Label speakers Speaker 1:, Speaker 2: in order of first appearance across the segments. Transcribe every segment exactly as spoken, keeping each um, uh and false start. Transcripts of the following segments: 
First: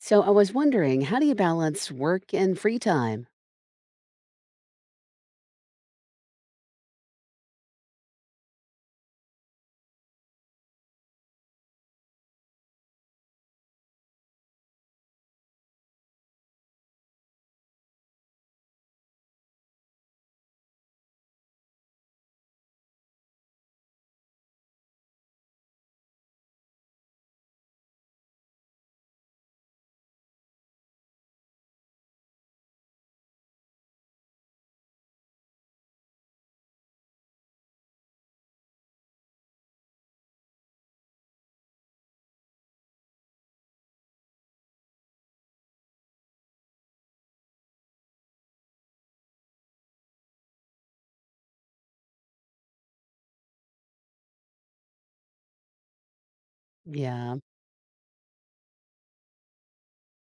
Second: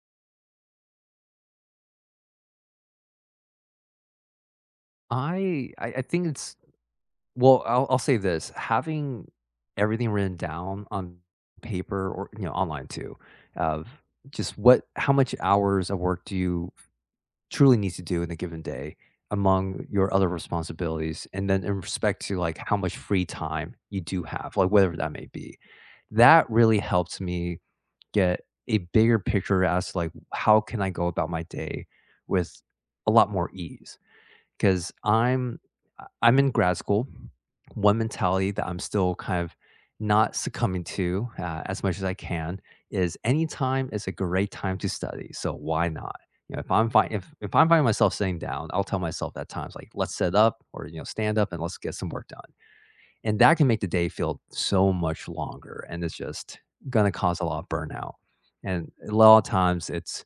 Speaker 1: So I was wondering, how do you balance work and free time?
Speaker 2: I I I think it's well, I'll I'll say this, having everything written down on paper or, you know, online too, of just what how much hours of work do you truly need to do in a given day among your other responsibilities, and then in respect to, like, how much free time you do have, like, whatever that may be. That really helps me get a bigger picture as to, like, how can I go about my day with a lot more ease. 'Cause I'm I am i am in grad school. One mentality that I'm still kind of not succumbing to, uh, as much as I can is any time is a great time to study, so why not? You know, if I'm find if if I'm finding myself sitting down, I'll tell myself at times, like, "Let's sit up," or, you know, "Stand up and let's get some work done." And that can make the day feel so much longer, and it's just gonna
Speaker 1: Yeah,
Speaker 2: cause a lot of burnout. And a lot of times, it's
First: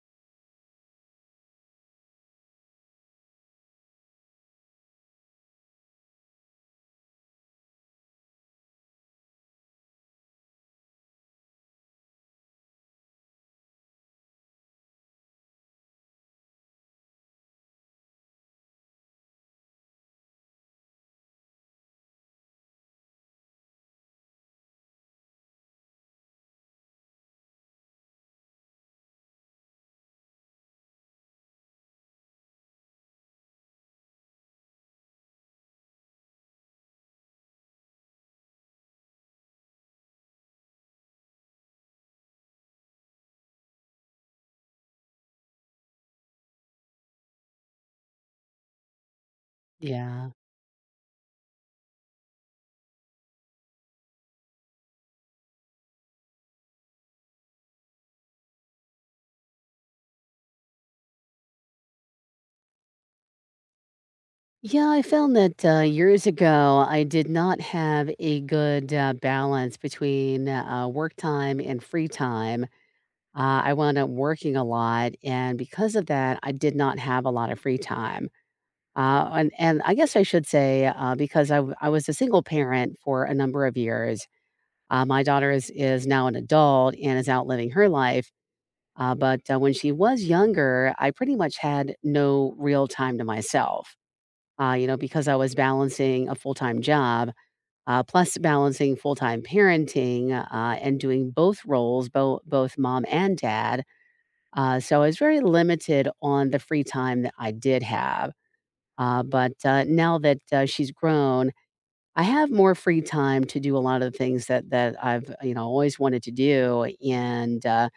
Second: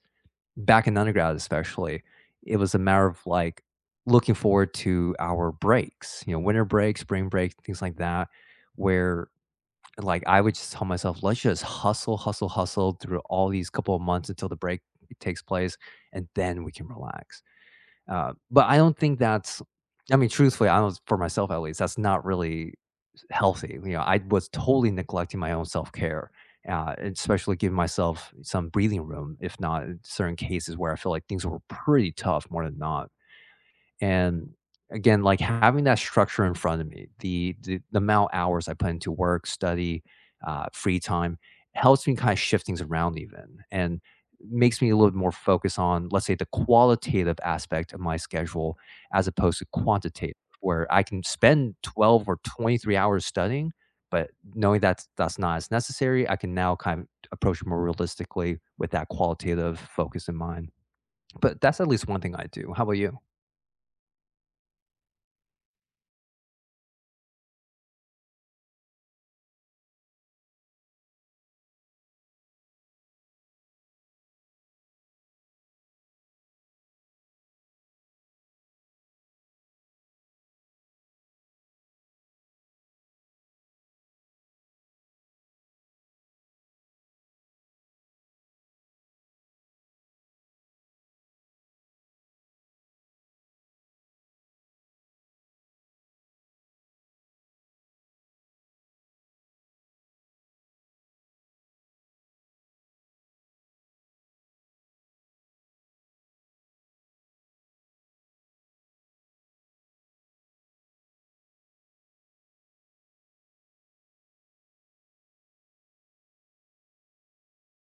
Speaker 2: back in undergrad especially, it was a matter of like looking forward to our breaks, you know, winter break, spring break, things like that, where like I would just tell myself, let's just hustle, hustle, hustle through all these couple of months until the break takes place, and then we can relax. Uh, but I don't think that's, I mean, truthfully, I don't, for myself at least, that's not really healthy. You know, I was totally neglecting my own self care, uh, especially giving myself some breathing room, if not in certain cases where I feel like things were pretty tough more than not. And again, like having that structure in front of me, the the, the amount of hours I put into work, study, uh, free time helps me kind of shift things around even and makes me a little bit more focused on, let's say, the qualitative aspect of my schedule as opposed to
Speaker 1: yeah.
Speaker 2: quantitative, where I can spend twelve or twenty-three hours studying, but knowing that that's not as necessary, I can now kind of approach it more realistically with that qualitative focus in mind. But that's at least one thing I do. How about you?
Speaker 1: Yeah, I found that uh, years ago, I did not have a good uh, balance between uh, work time and free time. Uh, I wound up working a lot, and because of that, I did not have a lot of free time. Uh, and, and I guess I should say, uh, because I, w- I was a single parent for a number of years, uh, my daughter is, is now an adult and is out living her life. Uh, but uh, When she was younger, I pretty much had no real time to myself, uh, you know, because I was balancing a full time job, uh, plus balancing full time parenting uh, and doing both roles, both both mom and dad. Uh, so I was very limited on the free time that I did have. Uh, but uh, Now that uh, she's grown, I have more free time to do a lot of the things that that I've, you know, always wanted to do, and uh,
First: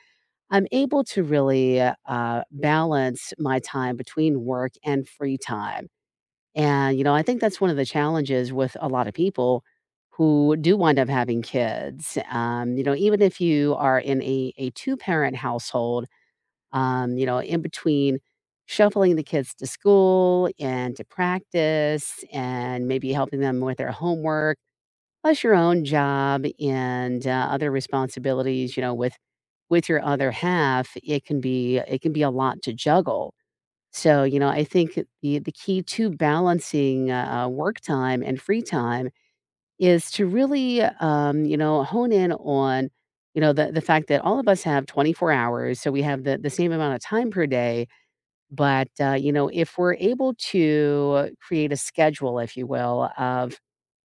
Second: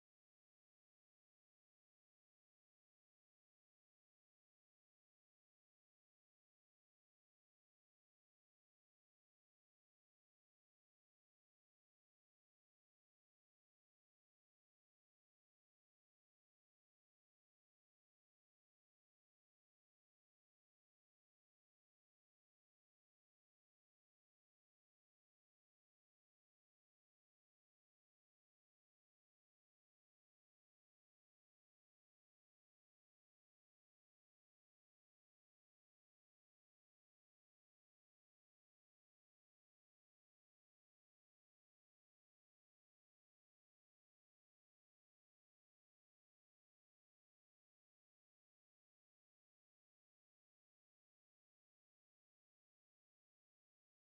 Speaker 1: I'm able to really, uh, balance my time between work and free time. And, you know, I think that's one of the challenges with a lot of people who do wind up having kids. Um, you know, even if you are in a, a two parent household, um, you know, in between shuffling the kids to school and to practice and maybe helping them with their homework, plus your own job and, uh, other responsibilities, you know, with with your other half, it can be it can be a lot to juggle. So, you know, I think the the key to balancing, uh, uh, work time and free time is to really, um, you know, hone in on, you know, the the fact that all of us have twenty-four hours, so we have the the same amount of time per day, but, uh, you know, if we're able to create a schedule, if you will, of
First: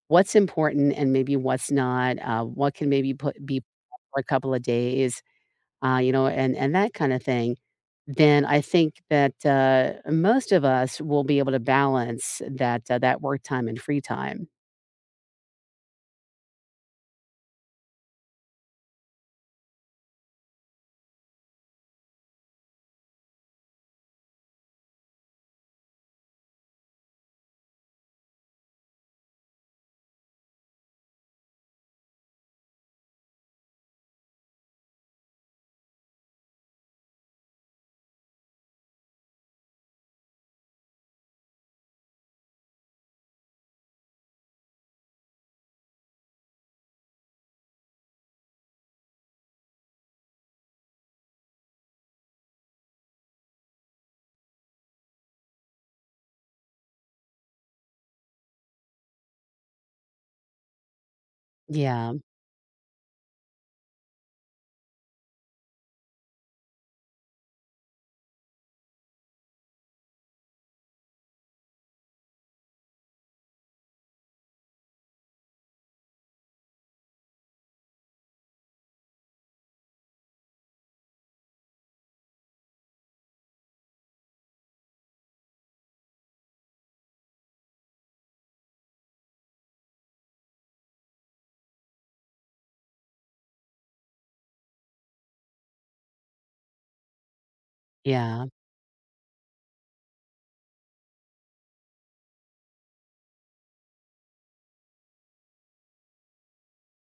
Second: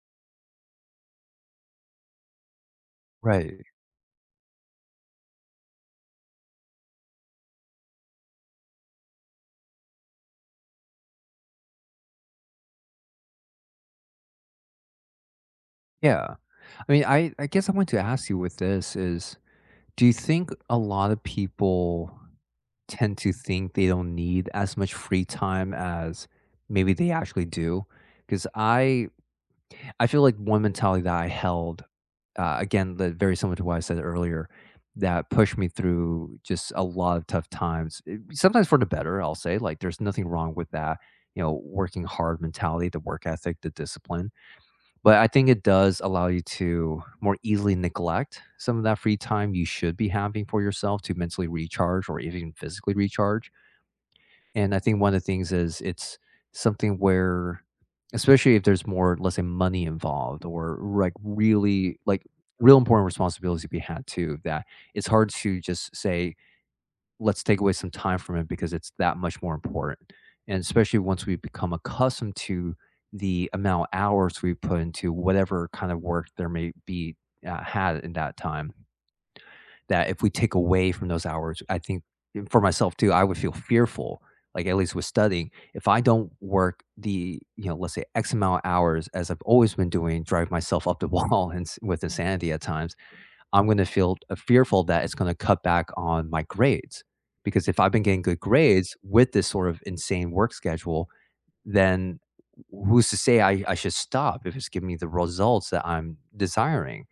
Speaker 1: what's important and maybe what's not, uh, what can maybe put
Speaker 2: Right.
Speaker 1: be for a couple of days, uh, you know, and and that kind of thing, then I think that, uh, most of us will be able to balance that, uh, that work time and free time.
Speaker 2: Yeah. I mean, I I guess I want to ask you with this is, do you think a lot of people tend to think they don't need as much free time as maybe they actually do? Because I I feel like one mentality that I held, uh, again, that very similar to what I said earlier, that pushed me through just a lot of tough times. eh, Sometimes for the better, I'll say. Like, there's nothing wrong with that, you know, working hard mentality, the work ethic, the discipline but I think it does allow you to more easily neglect some of that free time you should be having for yourself to mentally recharge or even physically recharge. And I think one of the things is it's something where, especially if there's more, let's say, money involved or like really
Speaker 1: Yeah,
Speaker 2: like real important responsibilities to be had too, that it's hard to just say, let's take away some time from it because it's that much more important. And especially once we become accustomed to the amount of hours we put into whatever kind of work there may be uh, had in that time, that if we take away from those hours, I think for myself too, I would feel fearful. Like at least with studying, if I don't work the you know let's say X amount of hours as I've always been doing, drive myself up the wall and s- with insanity at times I'm going to feel uh, fearful that it's going to cut back on my grades. Because if I've been getting good
Speaker 1: yeah,
Speaker 2: grades with this sort of insane work schedule, then who's to say I, I should stop if it's giving me the results that I'm desiring?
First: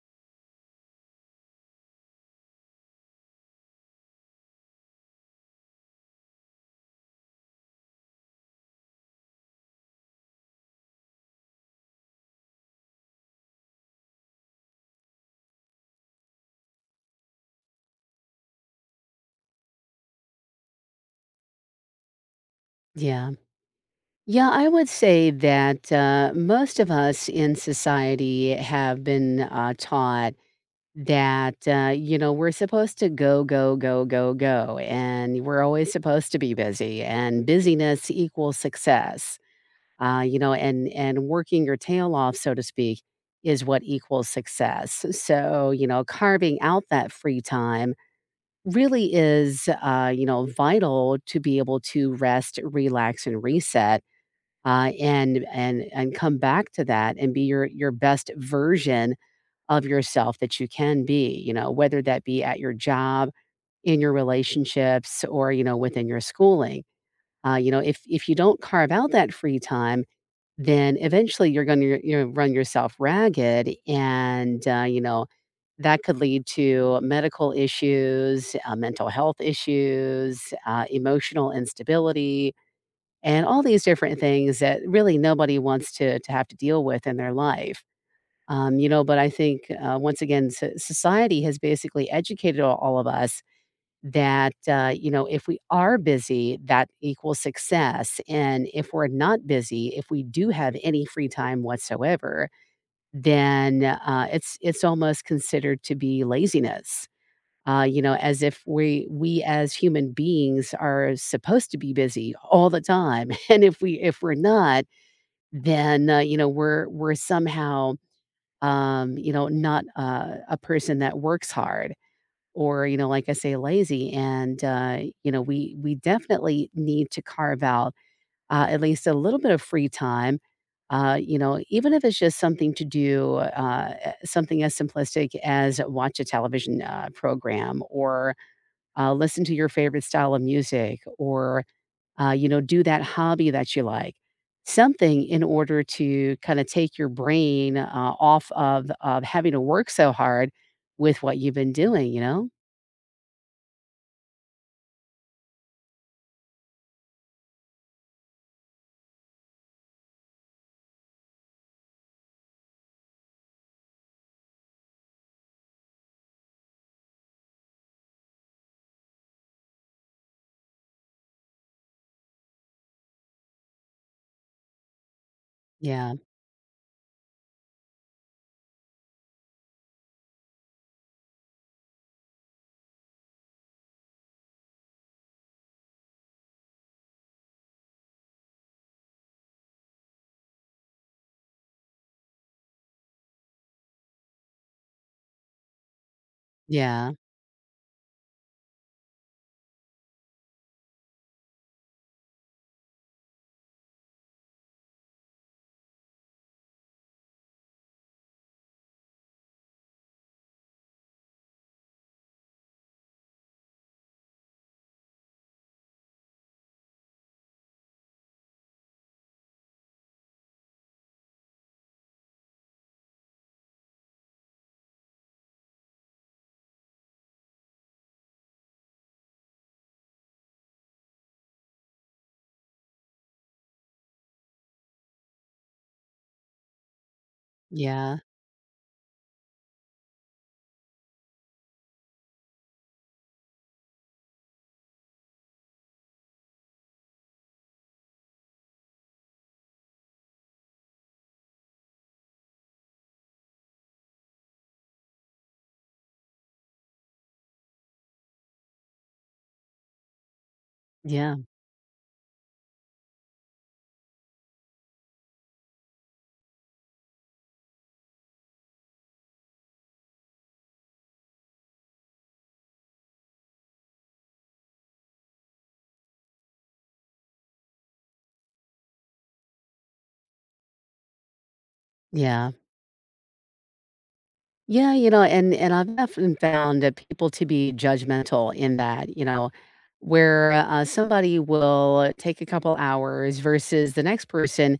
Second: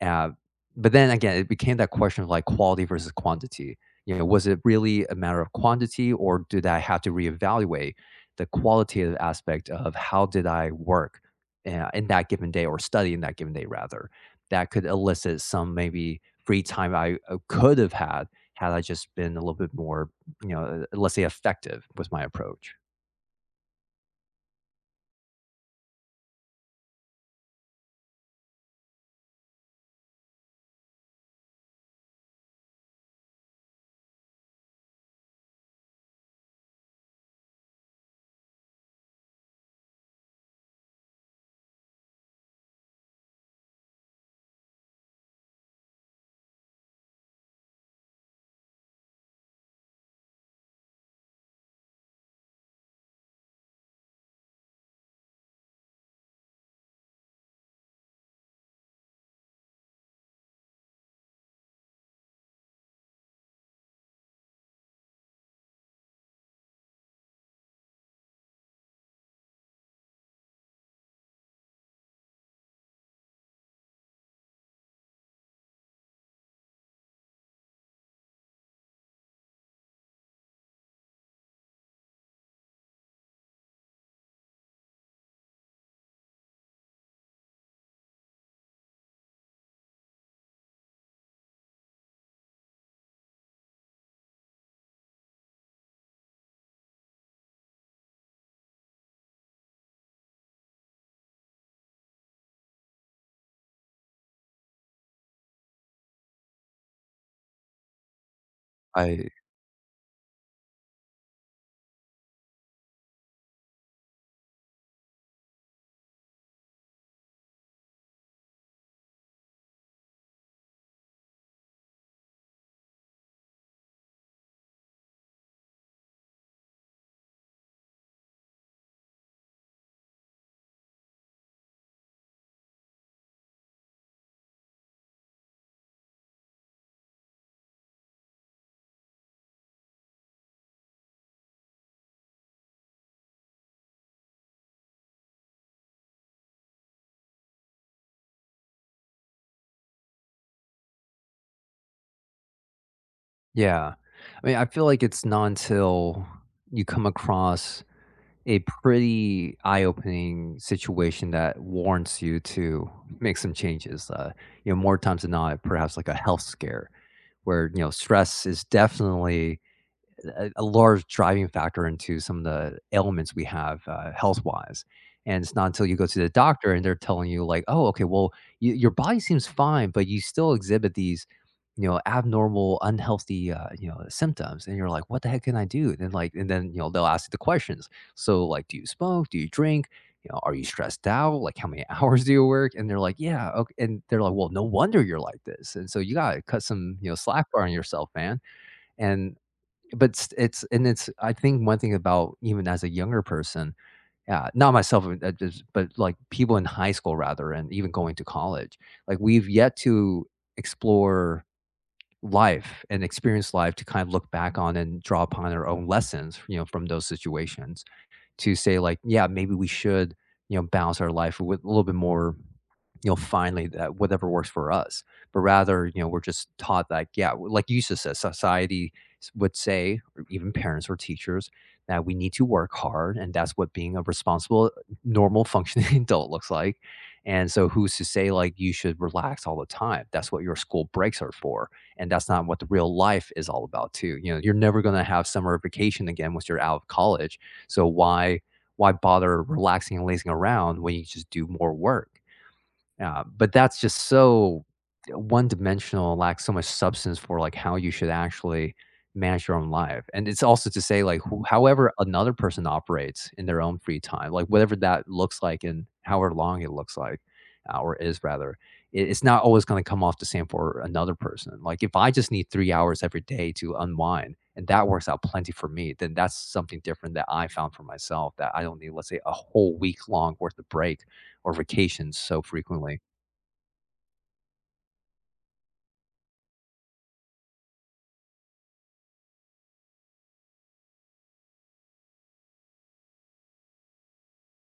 Speaker 2: Uh, but then again, it became that question of like quality versus quantity. You know, was it really a matter of quantity, or did I have to reevaluate the qualitative aspect of how did I work uh, in that given day or study in that given day rather? That could elicit some maybe free time I uh, could have had had I just been a little bit more, you know, uh, let's say effective with my approach.
Speaker 1: yeah. Yeah, I would say that, uh, most of us in society have been, uh, taught that, uh, you know, we're supposed to go, go, go, go, go, and we're always supposed to be busy, and busyness equals success. Uh, you know, and and working your tail off, so to speak, is what equals success. So, you know, carving out that free time really is, uh, you know, vital to be able to rest, relax, and reset, uh, and and and come back to that and be your your best version of yourself that you can be, you know, whether that be at your job, in your relationships, or, you know, within your schooling. Uh, you know, if if you don't carve out that free time, then eventually you're going to, you know, run yourself ragged, and uh, you know that could lead to medical issues, uh, mental health issues, uh, emotional instability, and all these different things that really nobody wants to to have to deal with in their life. Um, you know, but I think, uh, once again, so society has basically educated all, all of us that, uh, you know, if we are busy, that equals success. And if we're not busy, if we do have any free time whatsoever, then uh, it's it's almost considered to be laziness. Uh, you know, as if we
Speaker 2: I
Speaker 1: we as human beings are supposed to be busy all the time, and if we if we're not, then uh, you know, we're we're somehow, um, you know, not uh, a person that works hard or, you know, like I say, lazy. And, uh, you know, we, we definitely need to carve out uh, at least a little bit of free time. Uh, you know, even if it's just something to do, uh, eh, something as simplistic as watch a television uh, program or uh, listen to your favorite style of music or uh, you know, do that hobby that you like, something in order to kind of take your brain uh, off of of having to work so hard with what you've been doing. You know?
Speaker 2: yeah. I mean, I feel like it's not until you come across a pretty eye-opening situation that warrants you to make some changes. Uh, you know, more times than not, perhaps like a health scare where, you know, stress is definitely a, a large driving factor into some of the ailments we have uh, health wise. And it's not until you go
Speaker 1: Yeah,
Speaker 2: to the doctor and they're telling you, like, oh, okay, well, y your body seems fine, but you still exhibit these, you know, abnormal, unhealthy, uh, you know, symptoms. And you're like, what the heck can I do? And like, and then, you know, they'll ask you the questions. So, like, do you smoke? Do you drink? You know, are you stressed out? Like, how many hours do you work? And they're like, yeah. Okay. And they're like, well, no wonder you're like this. And so you got to cut some, you
Speaker 1: yeah,
Speaker 2: know, slack bar on yourself, man. And But it's and it's I think one thing about even as a younger person, yeah, not myself, uh, uh, just but, like, people in high school rather and even going to college, like, we've yet to explore life and experience life to kind of look back on and draw upon our own lessons, you know, from those situations to say, like, "Yeah, maybe we should, you know, balance our life with a little bit more you know, finally that whatever works for us. But rather, you know, we're just taught like, yeah, like you just said, society s- would say, or even parents or teachers, that we need to work hard, and that's what being a responsible, normal, functioning adult looks like. And so, who's to
Speaker 1: yeah,
Speaker 2: say like you should relax all the time? That's what your school breaks are for, and that's not what the real life is all about, too. You know, you're never going to have summer vacation again once you're out of college. So why? Why bother relaxing and lazing around when you just do more work? Yeah, but that's just so one dimensional, lacks so much substance for like how you should actually manage your own life. And it's also to say like
Speaker 1: yeah,
Speaker 2: who, however another person operates in their own free time, like whatever that looks like and however long it looks like uh, or is rather, it, it's not always going to come off the same for another person. Like if I just need three hours every day to unwind and that works out plenty for me, then that's something different that I found for myself that I don't need, let's say, a whole week long worth of break or vacations so
Speaker 1: yeah.
Speaker 2: frequently.
Speaker 1: Yeah, you know, and and I've often found that people to be judgmental in that, you know, where uh, somebody will take a couple hours versus the next person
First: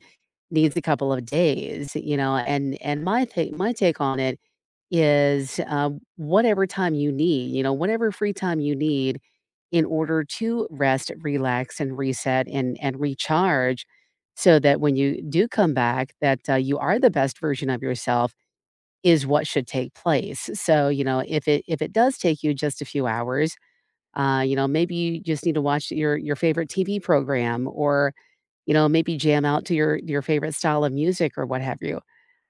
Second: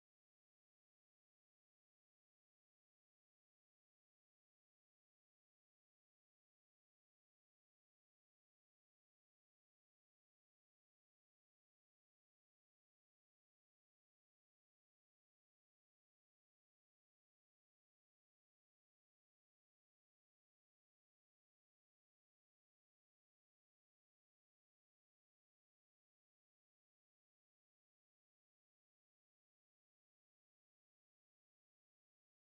Speaker 1: needs a couple of days, you know, and and my take my take on it is, uh, whatever time you need, you know, whatever free time you need in order to rest, relax, and reset and and recharge, so that when you do come back, that uh, you are the best version of yourself is what should take place. So, you know, if it if it does take you just a few hours, uh, you know, maybe you just need to watch your your favorite T V program or, you know, maybe jam out to your your favorite style of music or what have you.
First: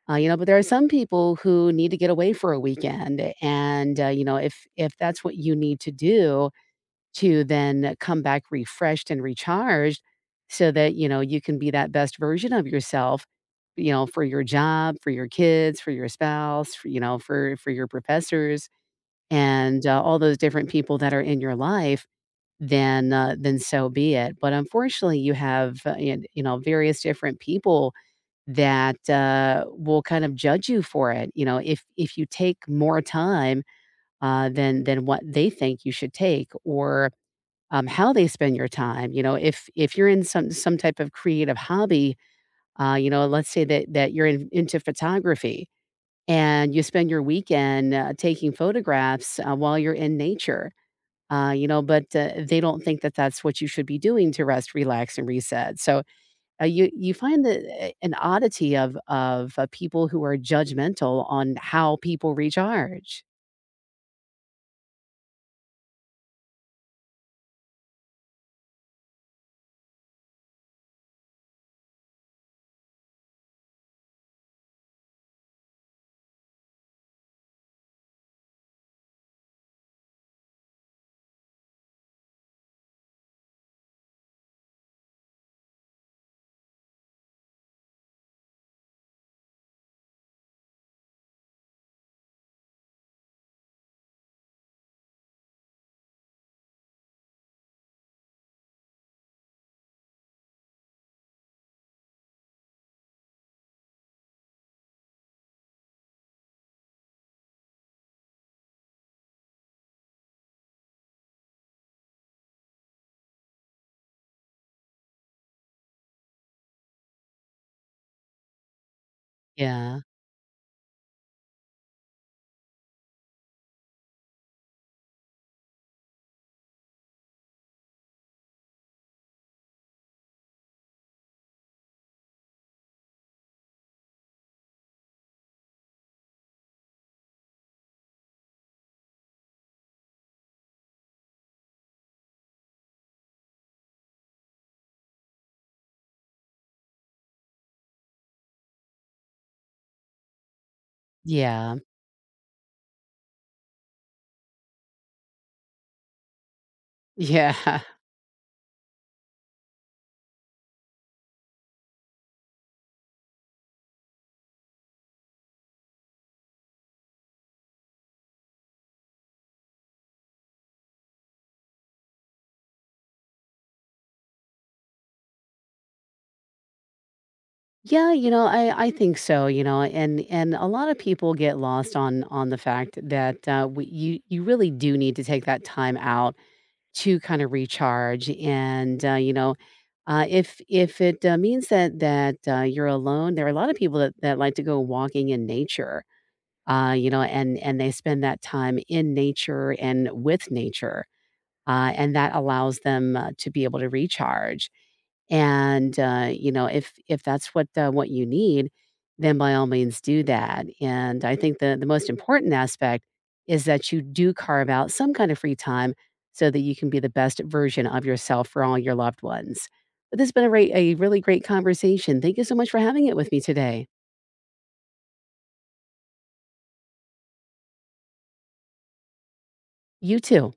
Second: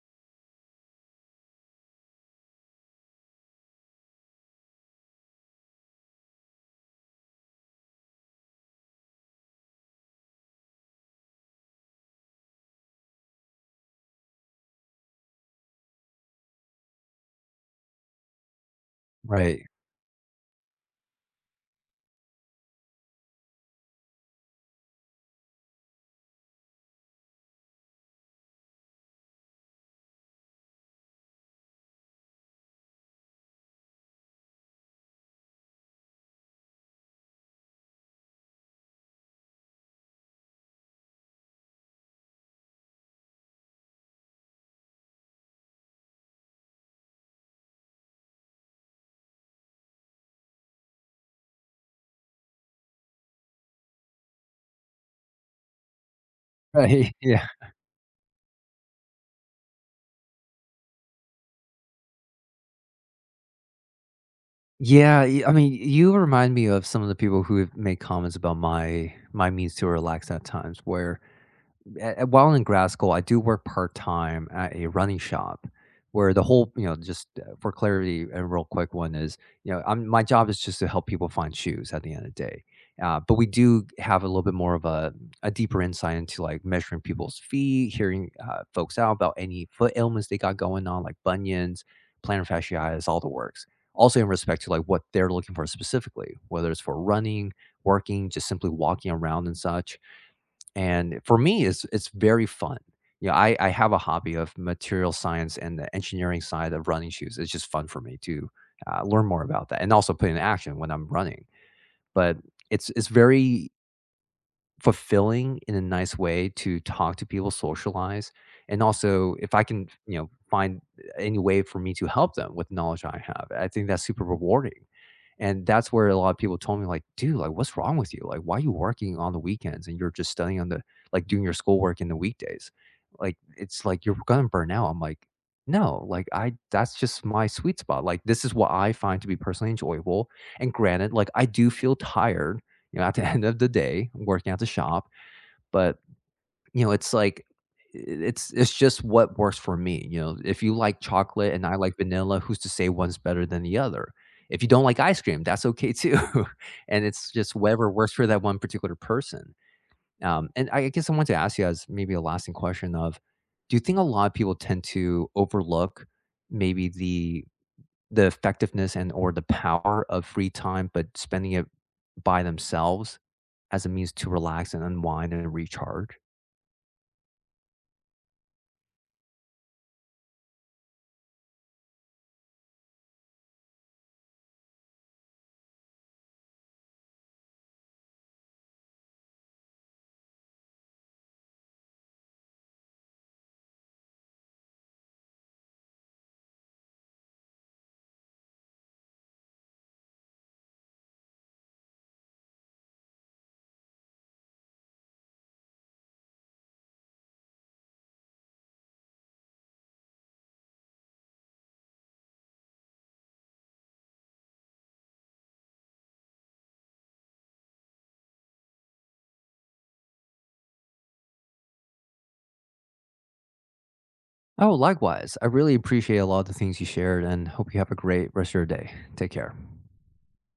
Speaker 1: Uh, you know, but there are some people who need to get away for a weekend and, uh, you know, if if that's what you need to do, to then come back refreshed and recharged so that, you know, you can be that best version of yourself, you know, for your job, for your kids, for your spouse, for, you know, for for your professors
Speaker 2: Right.
Speaker 1: and uh, all those different people that are in your life, then uh, then so be it. But unfortunately, you have uh, y- you know, various different people that uh, will kind of judge you for it. You know, if if you take more time uh, than than what they think you should take, or um, how they spend your time. You know, if if you're in some some type of creative hobby, uh, you know, let's say that that you're in, into photography and you spend your weekend uh, taking photographs uh, while you're in nature. Uh, you know, but uh, they don't think that that's what you should be doing to rest, relax, and reset. So uh, you
Speaker 2: Right.
Speaker 1: you find
Speaker 2: Yeah.
Speaker 1: the, uh, an oddity of of uh, people who are judgmental on how people recharge.
Speaker 2: Yeah, y- I mean, you remind me of some of the people who have made comments about my my means to relax at times. Where a- a- while in grad school, I do work part time at a running shop, where the whole you know just uh, for clarity, a real quick one is you know I'm, my job is just to help people find shoes at the end of the day. Uh, but we do have a little bit more of a, a deeper insight into like measuring people's feet, hearing uh, folks out about any foot ailments they got going on, like bunions, plantar fasciitis, all the works. Also in respect to, like, what they're looking for specifically, whether it's for running, working, just simply walking around and such, and for me, it's it's very fun. You know, I I have a hobby of material science and the engineering side of running shoes, it's just fun for me to, uh, learn more about that and also put in action when I'm running, but it's it's very fulfilling in a nice way to talk to people, socialize, and also if I can,
Speaker 1: Yeah,
Speaker 2: you know, find any way for me to help them with knowledge I have, I think that's super rewarding. And that's where a lot of people told me, like, dude, like, what's wrong with you? Like, why are you working on the weekends and you're just studying on the, like, doing your schoolwork in the weekdays? Like, it's like you're going to burn out. I'm like, no, like, I, that's just my sweet spot. Like, this is what I find to be personally enjoyable. And granted, like, I do feel tired, you know, at the end of the day working at the shop, but you know, it's like it's it's just what works for me, you know? If you like chocolate and I
Speaker 1: yeah,
Speaker 2: like vanilla, who's to say one's better than the other? If you don't like ice cream, that's okay too, and it's just
Speaker 1: yeah.
Speaker 2: whatever works for that one particular person. Um, and I guess I want to ask you as maybe a lasting question of, do you think a lot of people tend to overlook maybe the the effectiveness and or the power of free time, but spending it by themselves as a means to relax and unwind and recharge?
Speaker 1: Yeah, you know, I I think so, you know, and and a lot of people get lost on on the fact that uh, we, you you really do need to take that time out to kind of recharge, and uh, you know, uh, if if it uh, means that that uh, you're alone, there are a lot of people that that like to go walking in nature, uh, you know, and and they spend that time in nature and with nature, uh, and that allows them uh, to be able to recharge and, uh, you know, if if that's what, uh, what you need, then by all means do that. And I think the the most important aspect is that you do carve out some kind of free time so that you can be the best version of yourself for all your loved ones. But this has been a, re- a really great conversation. Thank you so much for having it with me today.
Speaker 2: Oh, likewise. I really appreciate a lot of the things you shared and hope you have a great rest of your day. Take care.
Speaker 1: You too.